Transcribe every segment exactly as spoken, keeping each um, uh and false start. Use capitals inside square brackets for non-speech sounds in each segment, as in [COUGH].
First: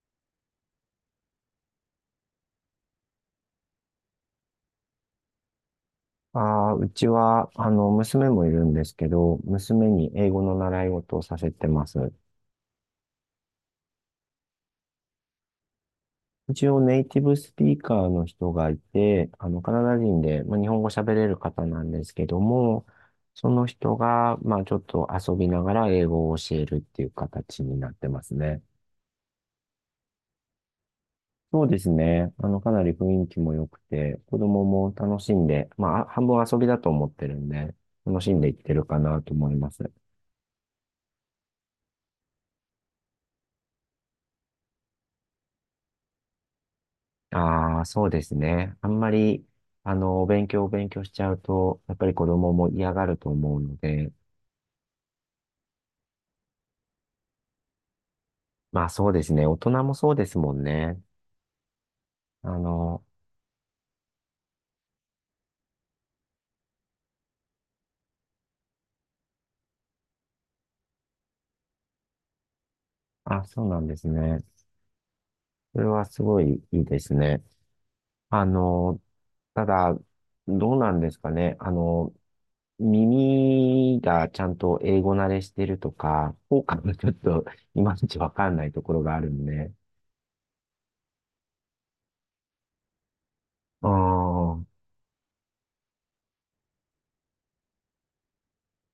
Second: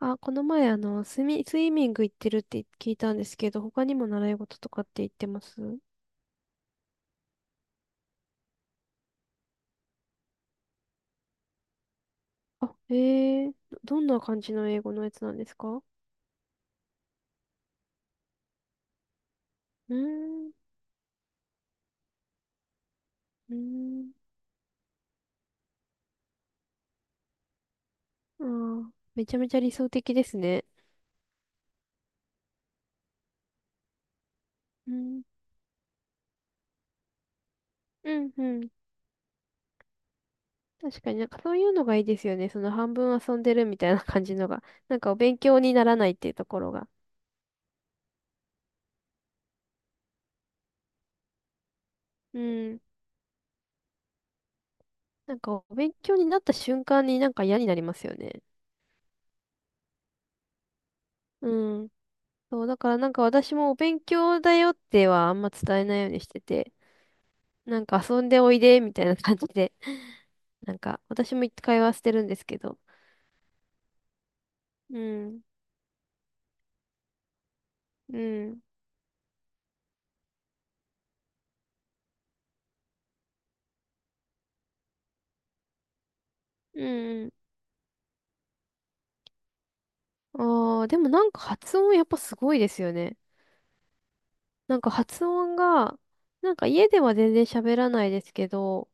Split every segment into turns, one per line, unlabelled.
あ、この前、あの、スミ、スイミング行ってるって聞いたんですけど、他にも習い事とかって言ってます？
ああ、うちは、あの、娘もいるんですけど、娘に英語の習い事をさせてます。
あ、えー、どどんな感じの英語のやつなんですか？う
一応ネイティブスピーカーの人がいて、あの、カナ
ー
ダ人で、
ん、う
まあ、日本語喋れる方なんですけども、そ
ー
の人
ん、
が、まあ、ちょっと遊びながら英語を教えるっていう形になってます
あ
ね。
ー、めちゃめちゃ理想的ですね。
そうですね。あの、かなり雰囲気も良くて、子供
う
も楽
ん、
しんで、まあ、あ半分遊びだと思ってるんで、
う
楽
ん、
しん
う
でいっ
ん。
てるかなと思います。
確かになんかそういうのがいいですよね。その半分遊んでるみたいな感じのが。なんかお勉強にならないっていうところが。
ああ、そうですね。あんまり、あの、お勉強お勉強しちゃうと、やっぱり子
う
供も
ん。
嫌がると思うので、
なんかお勉強になった瞬間になんか嫌になりますよね。
まあそうですね。大人もそうですもんね。
うん。
あ
そう、だから
の、
なんか私もお勉強だよってはあんま伝えないようにしてて、なんか遊んでおいでみたいな感じで、[LAUGHS] なんか私も一回はしてるんですけど、
あ、そうなんですね。
うん、
それはすごいいいですね。
う
あ
ん、
の、ただ、どうなんですかね。あの、耳がちゃんと英語慣れしてるとか、効果
う
がちょっ
ん。
といまいちわかんないところがあるんで。
ああ、でもなんか発音やっぱすごいですよね。
ああ。
なんか発音が、なんか家では全然喋らないですけど、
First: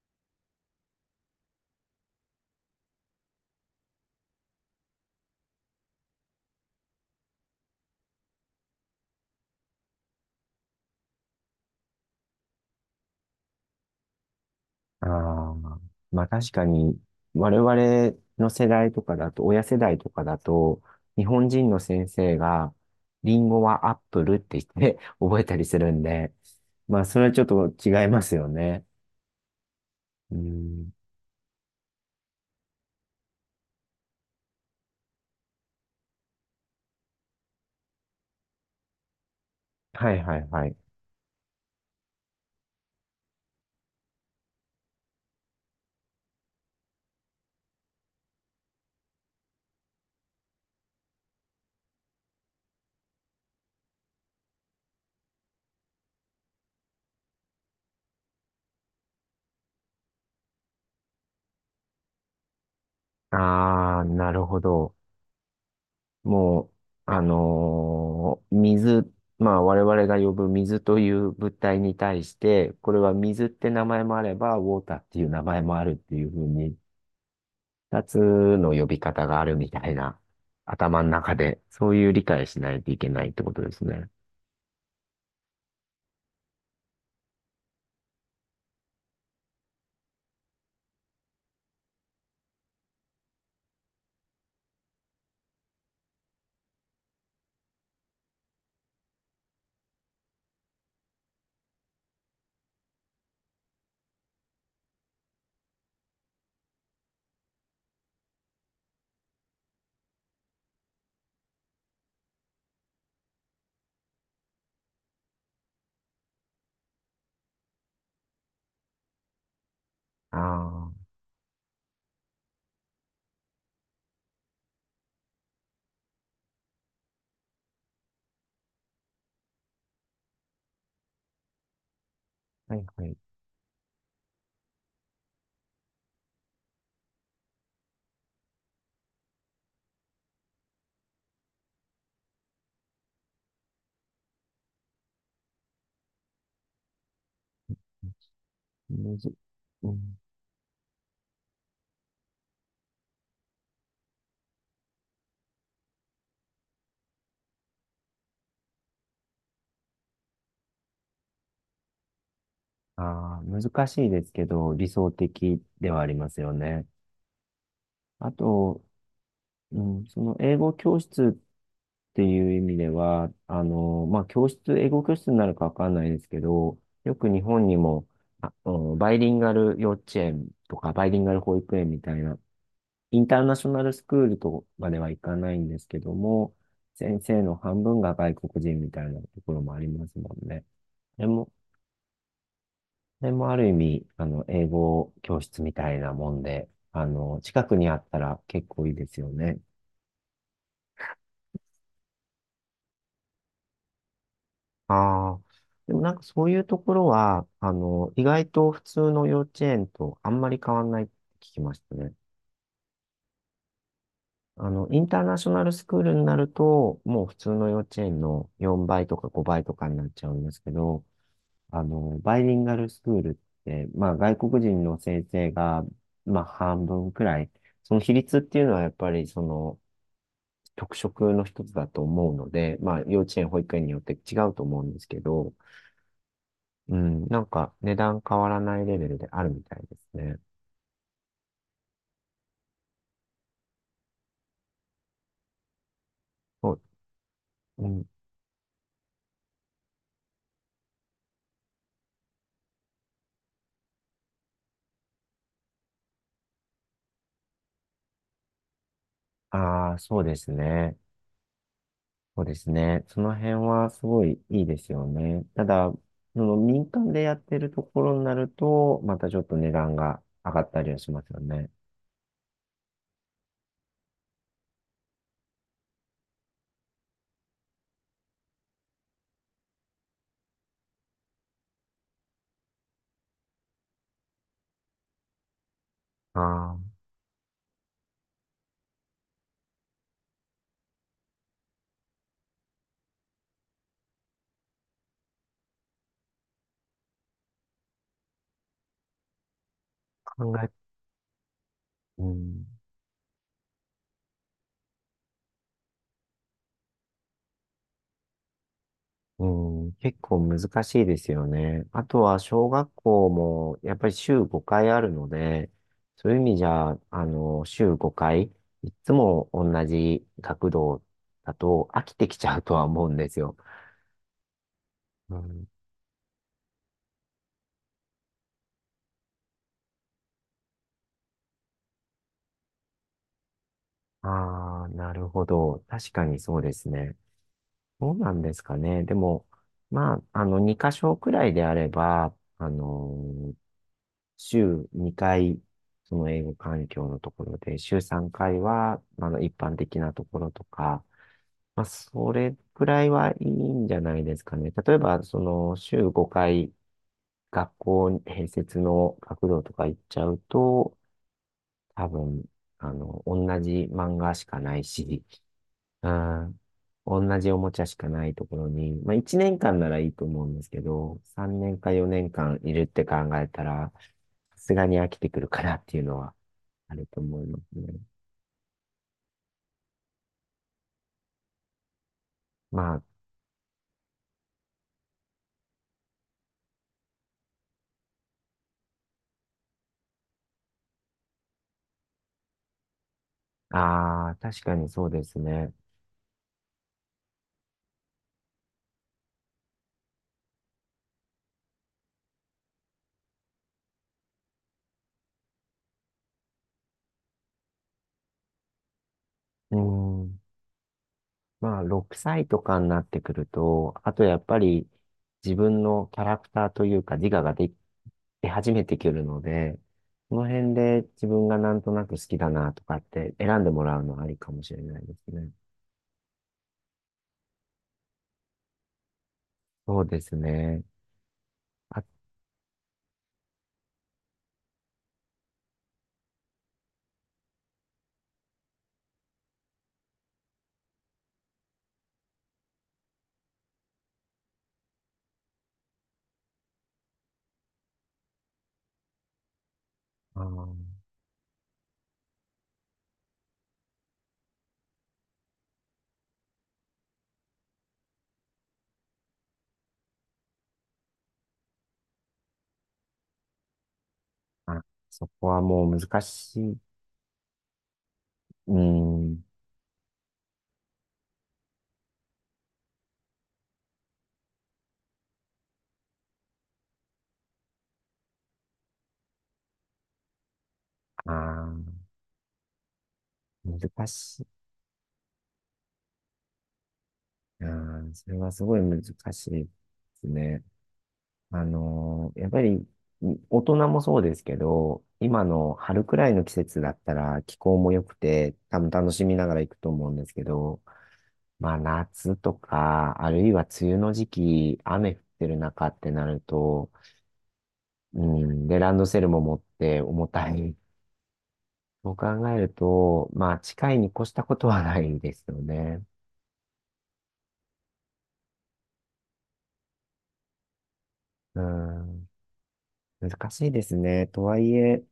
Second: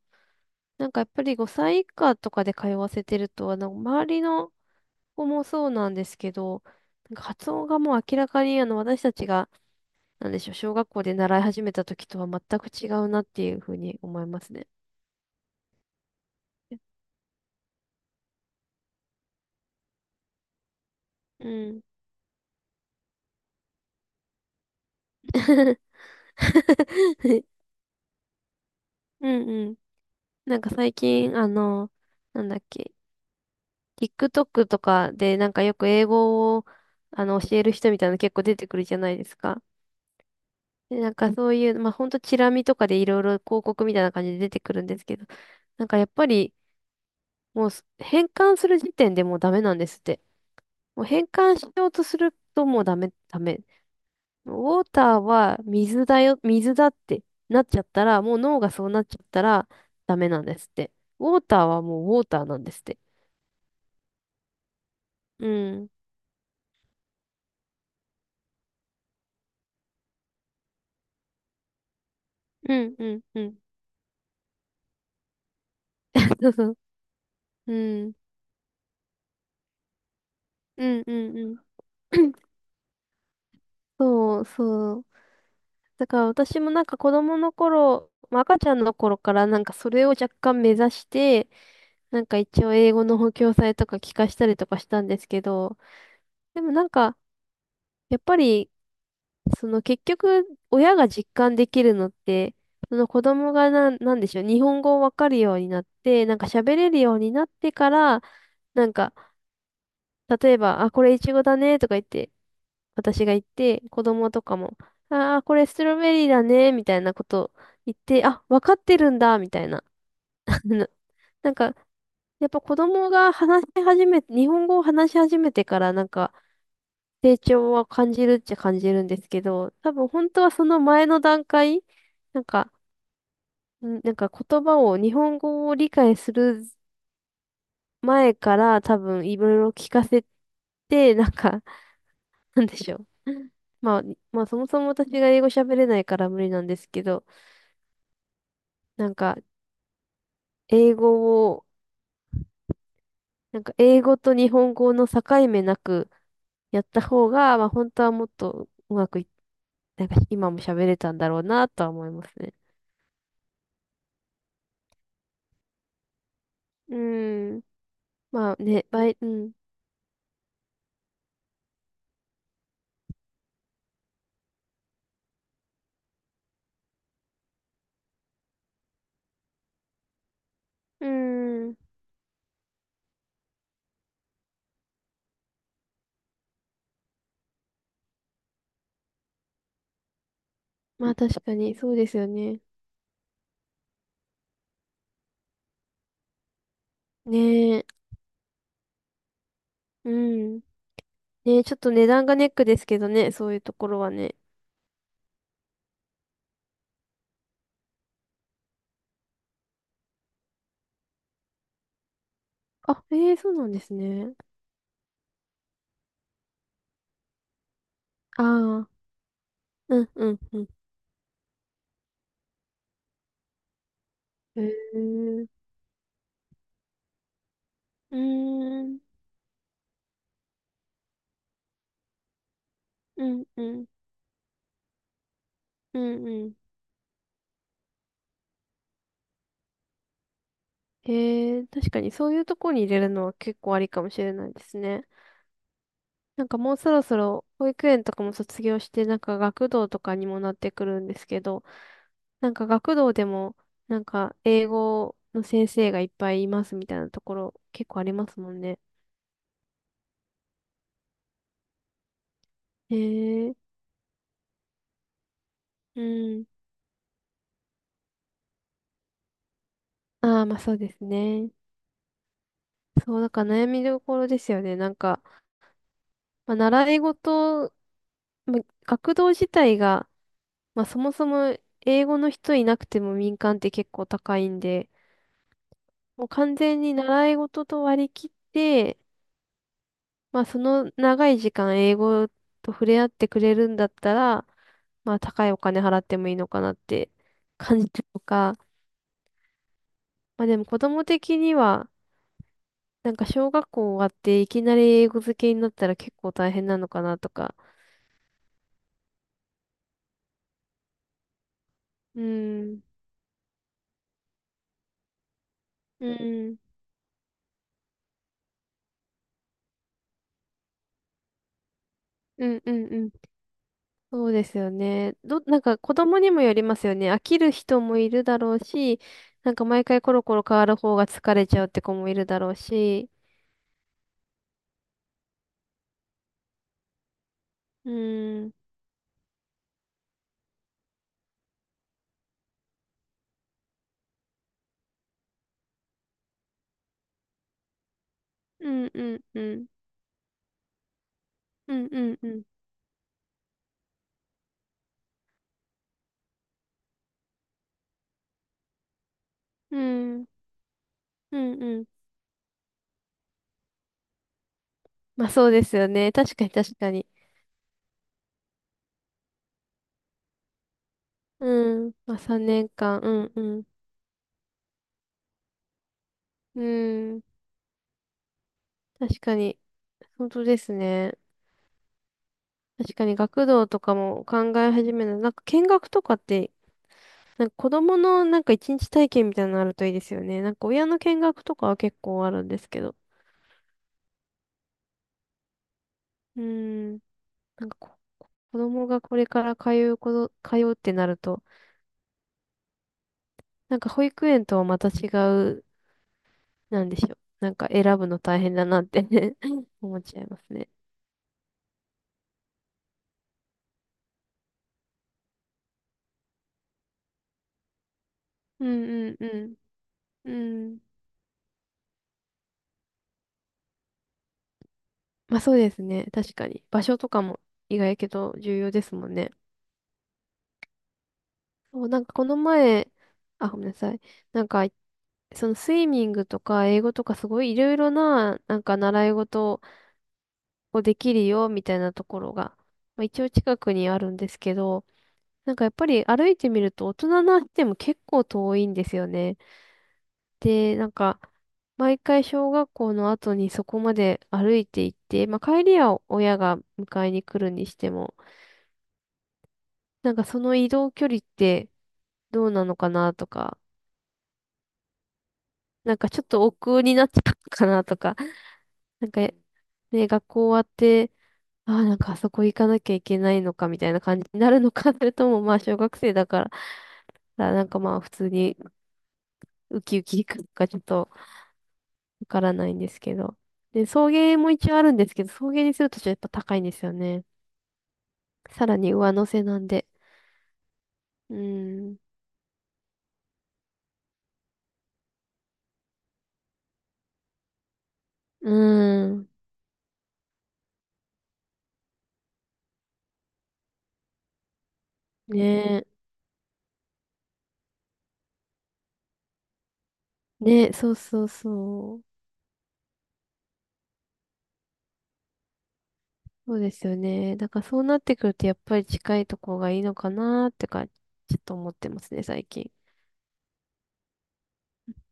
なんかやっぱりごさい以下とかで通わせてると、あの、周りの子もそうなんですけど、なんか発音がもう明らかにあの私たちが、なんでしょう、小学校で習い始めた時とは全く違うなっていうふうに思いますね。
ああ、まあ確かに、我々の世代とかだと、親世代とかだと、日本
う
人の
ん。
先生が、リンゴはアップルって言って [LAUGHS] 覚えたりする
[LAUGHS]
んで、まあそれはちょっと違いますよね。
うんうん。
う
なんか
ん。
最近、あの、なんだっけ、TikTok とかでなんかよく英語をあの教える人みたいなの結構出てくるじゃないですか。
はいはいはい。
で、なんかそういう、まあほんとチラ見とかでいろいろ広告みたいな感じで出てくるんですけど、なんかやっぱり、もうす変換する時点でもうダメなんですって。もう変換しようとするともうダメ、ダメ。ウォーターは水だよ、水だってなっちゃったら、もう脳がそうなっちゃったらダメなんですって。ウォーターはもうウォーターなんですって。
ああ、なるほど。
うん。
もう、あのー水、まあ我々が呼ぶ水という物体に対して、
う
こ
ん、
れは
うん、う
水っ
ん。
て名前もあれば、ウォーターっていう名前もあるっていう
[LAUGHS]
ふう
そうそ
に、
う。う
二
ん。
つの呼び方があるみたいな、
う
頭
ん、
の
う
中
ん、う
で、
ん。
そういう理
[COUGHS]
解し
[CLEARS THROAT]
ないといけないってことですね。
そう、そう。だから私もなんか子供の頃、まあ赤ちゃんの頃からなんかそれを若干目指して、なんか一応英語の補強剤とか聞かしたりとかしたんですけど、でもなんか、やっぱりその結局、親が実感できるのって、その子供が、ななんでしょう、日本語をわかるようになって、なんか喋れるようになってから、なんか、例えば、あ、これイチゴだね、とか言って、私が言って、子供とかも、あー、これストロベリーだね、みたいなこと言って、あ、わかってるんだ、みたいな。
あ
[LAUGHS]
あ、
な
は
なんか、やっぱ子供が、話し始め、日本語を話し始めてから、なんか、成長は感じるっちゃ感じるんですけど、多分本当はその前の段階、なんか、
いはい。
んなんか言葉を、日本語を理解する前から多分いろいろ聞かせて、なんか、[LAUGHS] なんでしょう。まあ、まあそもそも私が英語喋れないから無理なんですけど、なん
むず、
か
うん、
英語を、なんか英語と日本語の境目なくやった方が、まあ本当はもっとうまくい、なんか今も喋れたんだろうなとは思いますね。
ああ、難しいですけど、理想的ではありますよね。
うーん。
あ
まあ
と、
ね、バイ、うん。
うん、その英語教室っていう意味では、あの、まあ、教室、英語教室になるかわかんないですけど、よく日本にも、あ、うんバイリンガル幼稚園とか、
う
バイリンガル保
ーん。
育園みたいな、インターナショナルスクールとまではいかないんですけども、先生の半分が外国人みたいなところもありますもんね。
まあ
で
確
も、
かに、そうですよね。
でもある意味、あの、英語教室みたいなもんで、あの、近く
ねえ、
にあったら結構いいですよね。
うん。ねえ、ちょっと値段がネックですけどね、そういうところはね。
ああ、でもなんかそういうところは、あの、意外と普通の幼稚園とあんまり変わんないって聞きましたね。
あ、ええ、そうなんですね。
あの、インターナショナルスクールになると、もう普通の幼稚園
あ
の4
あ、
倍とかごばいとかに
う
な
ん、
っち
う
ゃう
ん、
んで
う
す
ん。
けど、あの、バイリンガルスクールって、まあ外国
へ
人の
え、
先
う
生が、まあ半分くらい、その比
ー
率っていうのはやっ
ん、
ぱりその特色の一つだと思うので、まあ幼
う
稚
ん、
園、保
う
育園
ん、
によって違うと思うんですけど、
うん、うん。
うん、なんか値段変わらないレベルであるみたいですね。
へえ、確かにそういうところに入れるのは結構ありかもしれないですね。なんか
そ
もう
う
そろそろ保育
う
園
ん、
とかも卒業して、なんか学童とかにもなってくるんですけど、なんか学童でも、なんか英語の先生がいっぱいいますみたいなところ結構ありますもんね。
ああ、そうですね。そうです
へ
ね。その辺
え、
はすごいいいですよね。ただ、
う
そ
ん。
の民間でやってるところになると、またちょっと値段が
ああ、
上
まあ
がっ
そう
たり
で
は
す
しますよ
ね。
ね。
そう、だから悩みどころですよね。なんか、まあ、習い事、まあ、学童自体が、まあそもそも英語の人いなくても民間って結構高いんで、もう完
ああ、
全に習い事と割り切って、まあ、その長い時間英語と触れ合ってくれるんだったら、まあ、高いお金払ってもいいのかなって感じたとか、まあ、
考
でも
え、
子供的には、
うん、
なんか小学校終わっていきなり英語漬けになったら結構大変なのかなとか。
うん、結構難しいですよね。あと
う
は小
ん。
学校もやっぱり週ごかいあるので、
う
そういう意味
ん。
じゃ、あの、週ごかい、いつも同じ学童だと飽きてきち
う
ゃう
んう
とは
んう
思う
ん。
んですよ。
そうですよね。
う
ど、なん
ん、
か子供にもよりますよね。飽きる人もいるだろうし、なんか毎回コロコロ変わる方が疲れちゃうって子もいるだろうし。
ああ、なるほど。確かにそうですね。
う
どうなんで
ん。
すかね。でも、まあ、あの、に箇所くらいであれば、あの、週にかい、その英語環境のところで、週さんかい
うん
は、
うん
あの、
う
一
ん。
般的なところとか、
う
まあ、
んうんう
そ
ん。
れくらいはいいんじゃないですかね。例えば、その、週ごかい、学校併設の学童と
う
か行っちゃ
ん。
うと、
うんうん。
多分、あの、同じ漫画しかないし、
まあそうですよね。確か
あ
に確かに。
ー、同じおもちゃしかないところに、まあいちねんかんならいいと思うんですけど、さんねん
う
か
ん。まあ
4
3
年間
年
いるっ
間。
て
う
考
んう
えた
ん。
ら、さすがに飽きてくるかなっていうのは
う
あると
ん。
思いますね。
確かに。本当ですね。確
ま
かに学童とかも考え始める。なんか見学とかって、なんか子供のなんか一日体験みたいなのあるといいですよね。なんか親の見学とかは結構あるんですけど。
あ、ああ、確かにそうですね。
うん。なんかこ子供がこれから、通うこと、通うってなると、なんか保育園とはまた違う、なんでしょう。なんか選ぶの大変だなって [LAUGHS]
う
思っちゃい
ん。
ますね。
まあ、ろくさいとかになってくると、あとやっぱり自分のキャラクターというか自我ができ出
う
始めて
ん
く
うん
るの
うん。
で、
う
その辺
ん。
で自分がなんとなく好きだなとかって選んでもらうのはありかもしれないです
まあ
ね。
そうですね。確かに。場所とかも意外やけど重要ですもんね。
そうですね。
そう、な
あ、
んかこの前、あ、ごめんなさい。なんか、そのスイミングとか英語とかすごいいろいろな、なんか習い事をできるよみたいなところが、まあ、一応近くにあるんですけど、なんかやっぱり歩いてみると大人な人でも結構遠いんですよね。
あー
で、なんか、毎回小学校の後にそこまで歩いて行って、まあ帰りは親が迎えに来るにしても、なんかその移動距離ってどうなのかなとか、
あ、そこはもう
なんか
難
ちょっと億
しい。
劫になっちゃうのかなとか、[LAUGHS]
う
なんか
ん。
ね、学校終わって、ああ、なんかあそこ行かなきゃいけないのかみたいな感じになるのか、[LAUGHS] それともまあ小学生だから、なんかまあ普通にウキウキ行くのか、ちょっと
ああ、
わからないんですけど。で、
難
送迎
しい。
も一応あるんですけど、送迎にするとちょっとやっぱ高いんですよね。
ああ、それはす
さ
ご
ら
い
に
難
上乗せ
しい
な
で
んで。
すね。
う
あ
ーん。
のーやっぱり、大人もそうですけど、今の春くらいの季節だったら気候も良く
う
て、多分楽
ー
し
ん。
みながら行くと思うんですけど、まあ夏とか、あるいは梅雨の時期、雨降っ
ね
てる
え。
中ってなると、うん、で、ランドセルも持って重た
ねえ、
い、
そうそうそう。
そう考えると、まあ、近いに越したことはないですよね。
そうですよね。だからそうなってくるとやっぱり近いとこがいいのかなってか、ちょっと
う
思ってますね、
ん、
最近。
難しいですね。とはいえ、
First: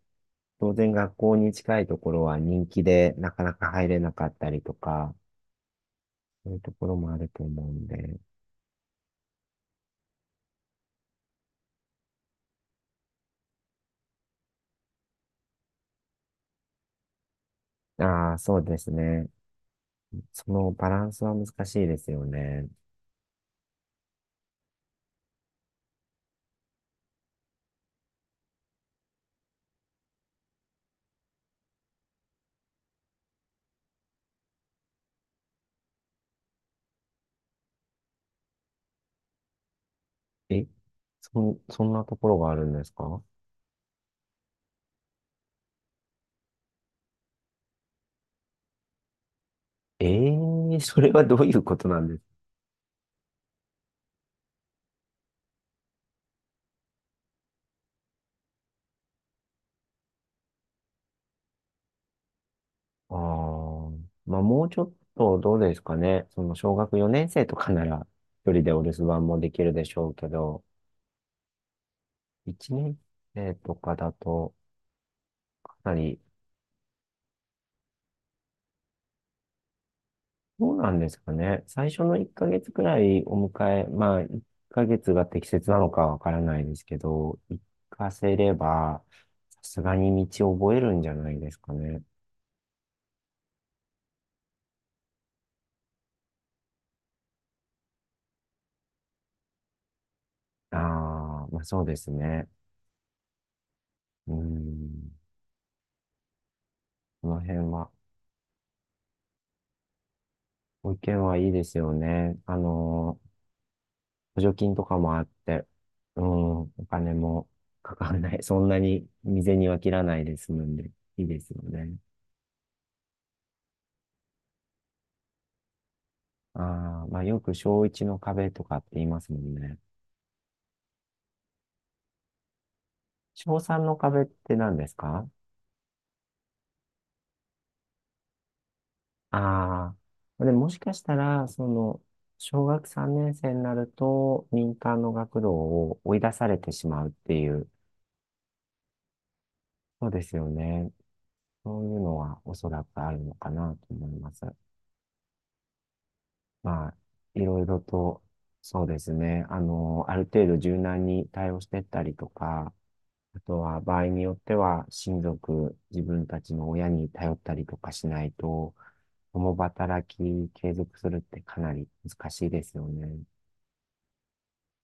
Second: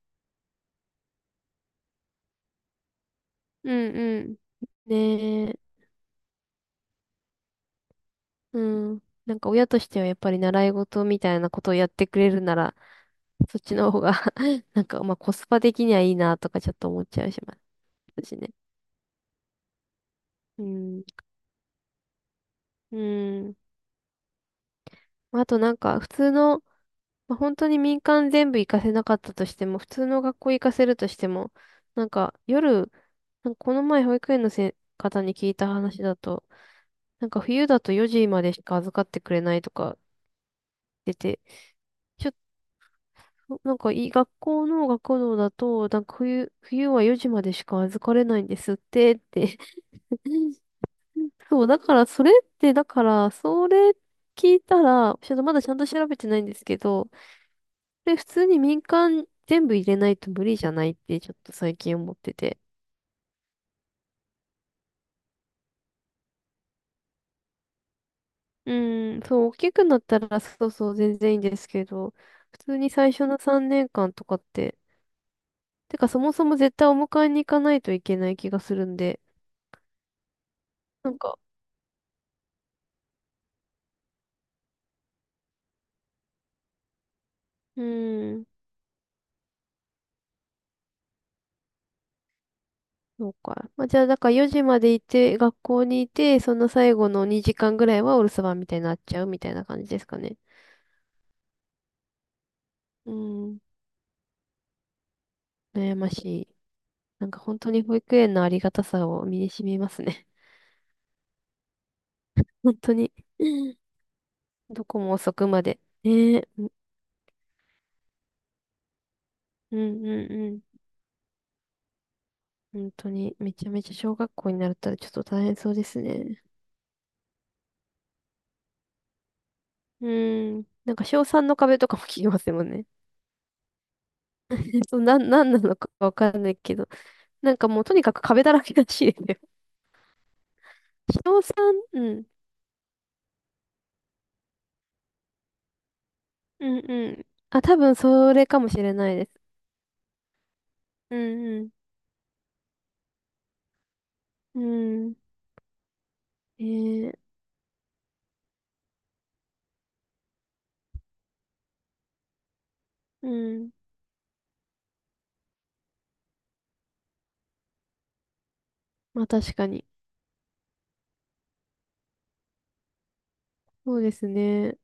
当然学校に近いところは人気でなかな
う
か入
ん
れな
う
かっ
ん。
たりとか、
ねえ。
そういうところもあると思うんで。
うん。なんか親としてはやっぱり習い事みたいなことをやってくれるなら、そっちの方が [LAUGHS] なんかまあコスパ的にはいいなとかちょっと思っちゃうします。った
あ
し
あ、
ね。
そうですね。そ
う
のバラ
ん。
ンスは難しいですよね。
うん。あとなんか、普通の、まあ、本当に民間全部行かせなかったとしても、普通の学校行かせるとしても、なんか夜、なんかこの前保育園のせ方に聞いた話だと、なんか冬だとよじまでしか預かってくれないとか
え、
出て、
そん、そんなと
ち
こ
ょっ
ろがあるんですか？
と、なんかいい学校の学童だと、なんか冬、冬はよじまでしか預かれないんですってって
ええ
[LAUGHS]
ー、それはどういう
そう、
こ
だ
と
か
なん
ら、
です
そ
か？
れって、だから、それ聞いたら、ちょっとまだちゃんと調べてないんですけど、で、普通に民間全部入れないと無理じゃないって、ちょっと最近思ってて。
ああ、まあもうちょっとどうですかね。その小学よねん生とかなら一人で
う
お留守
ん、
番
そ
も
う、
で
大
きる
き
で
く
し
なっ
ょう
た
け
ら、
ど、
そうそう、全然いいんですけど、普
1
通に
年
最初の
生
3
と
年
かだ
間とかっ
と
て、
かな
てか、そ
り、
もそも絶対お迎えに行かないといけない気がするんで、
どうなんで
なん
すか
か、
ね。最初のいっかげつくらいお迎え、まあいっかげつが適切なのかわからないですけど、行
う
か
ー
せ
ん、
ればさすがに道を覚えるんじゃないですかね。
そうか。まあ、じゃあ、だからよじまでいて、学校にいて、その最後のにじかんぐらいはお留守番みたいになっちゃうみたいな感じですかね。
ああ、まあそうですね。
うん、
うん、
悩ましい。な
こ
んか
の辺
本当に
は。
保育園のありがたさを身に染みますね。
ご意見はいいですよね。あ
[LAUGHS] 本当に。
のー補助金と
ど
か
こも
もあっ
遅くま
て、
で。
う
ねえ、
ん、
うん
お金もかからない。[LAUGHS] そんなに未然に
う
は
ん
切ら
う
ない
ん
で
う
済
ん。
むんで、いいですよね。
本当に、めちゃめちゃ小学校になったらちょっと大変そうですね。
ああ、まあよく小いちの壁とかって言いますもんね。
うん。なんか小さんの壁とかも [LAUGHS] 聞きますもんね。
小さんの壁って何で
[LAUGHS]
す
そう、な
か？
ん、なんなのかわかんないけど。なんかもうとにかく壁だらけらしいですよ。
ああー、でももしかし
[LAUGHS]
た
小
ら、そ
さん？
の、
うん。
小学さんねん生になると、民間の学童を追い出され
う
て
ん
しまう
う
っ
ん。
てい
あ、
う、
多分それかもしれないです。
そうですよね。
うん
そういうのはおそらくあるのかなと思います。
うん。うん。え
まあ、
ー、
いろいろと、そうですね。あの、ある程度柔軟に対応してったりとか、
う
あと
ん。
は場合によっては親族、自分たちの親に頼ったりとかしないと、
まあ確
共
かに。
働き継続するってかなり難しいですよね。
そうですね。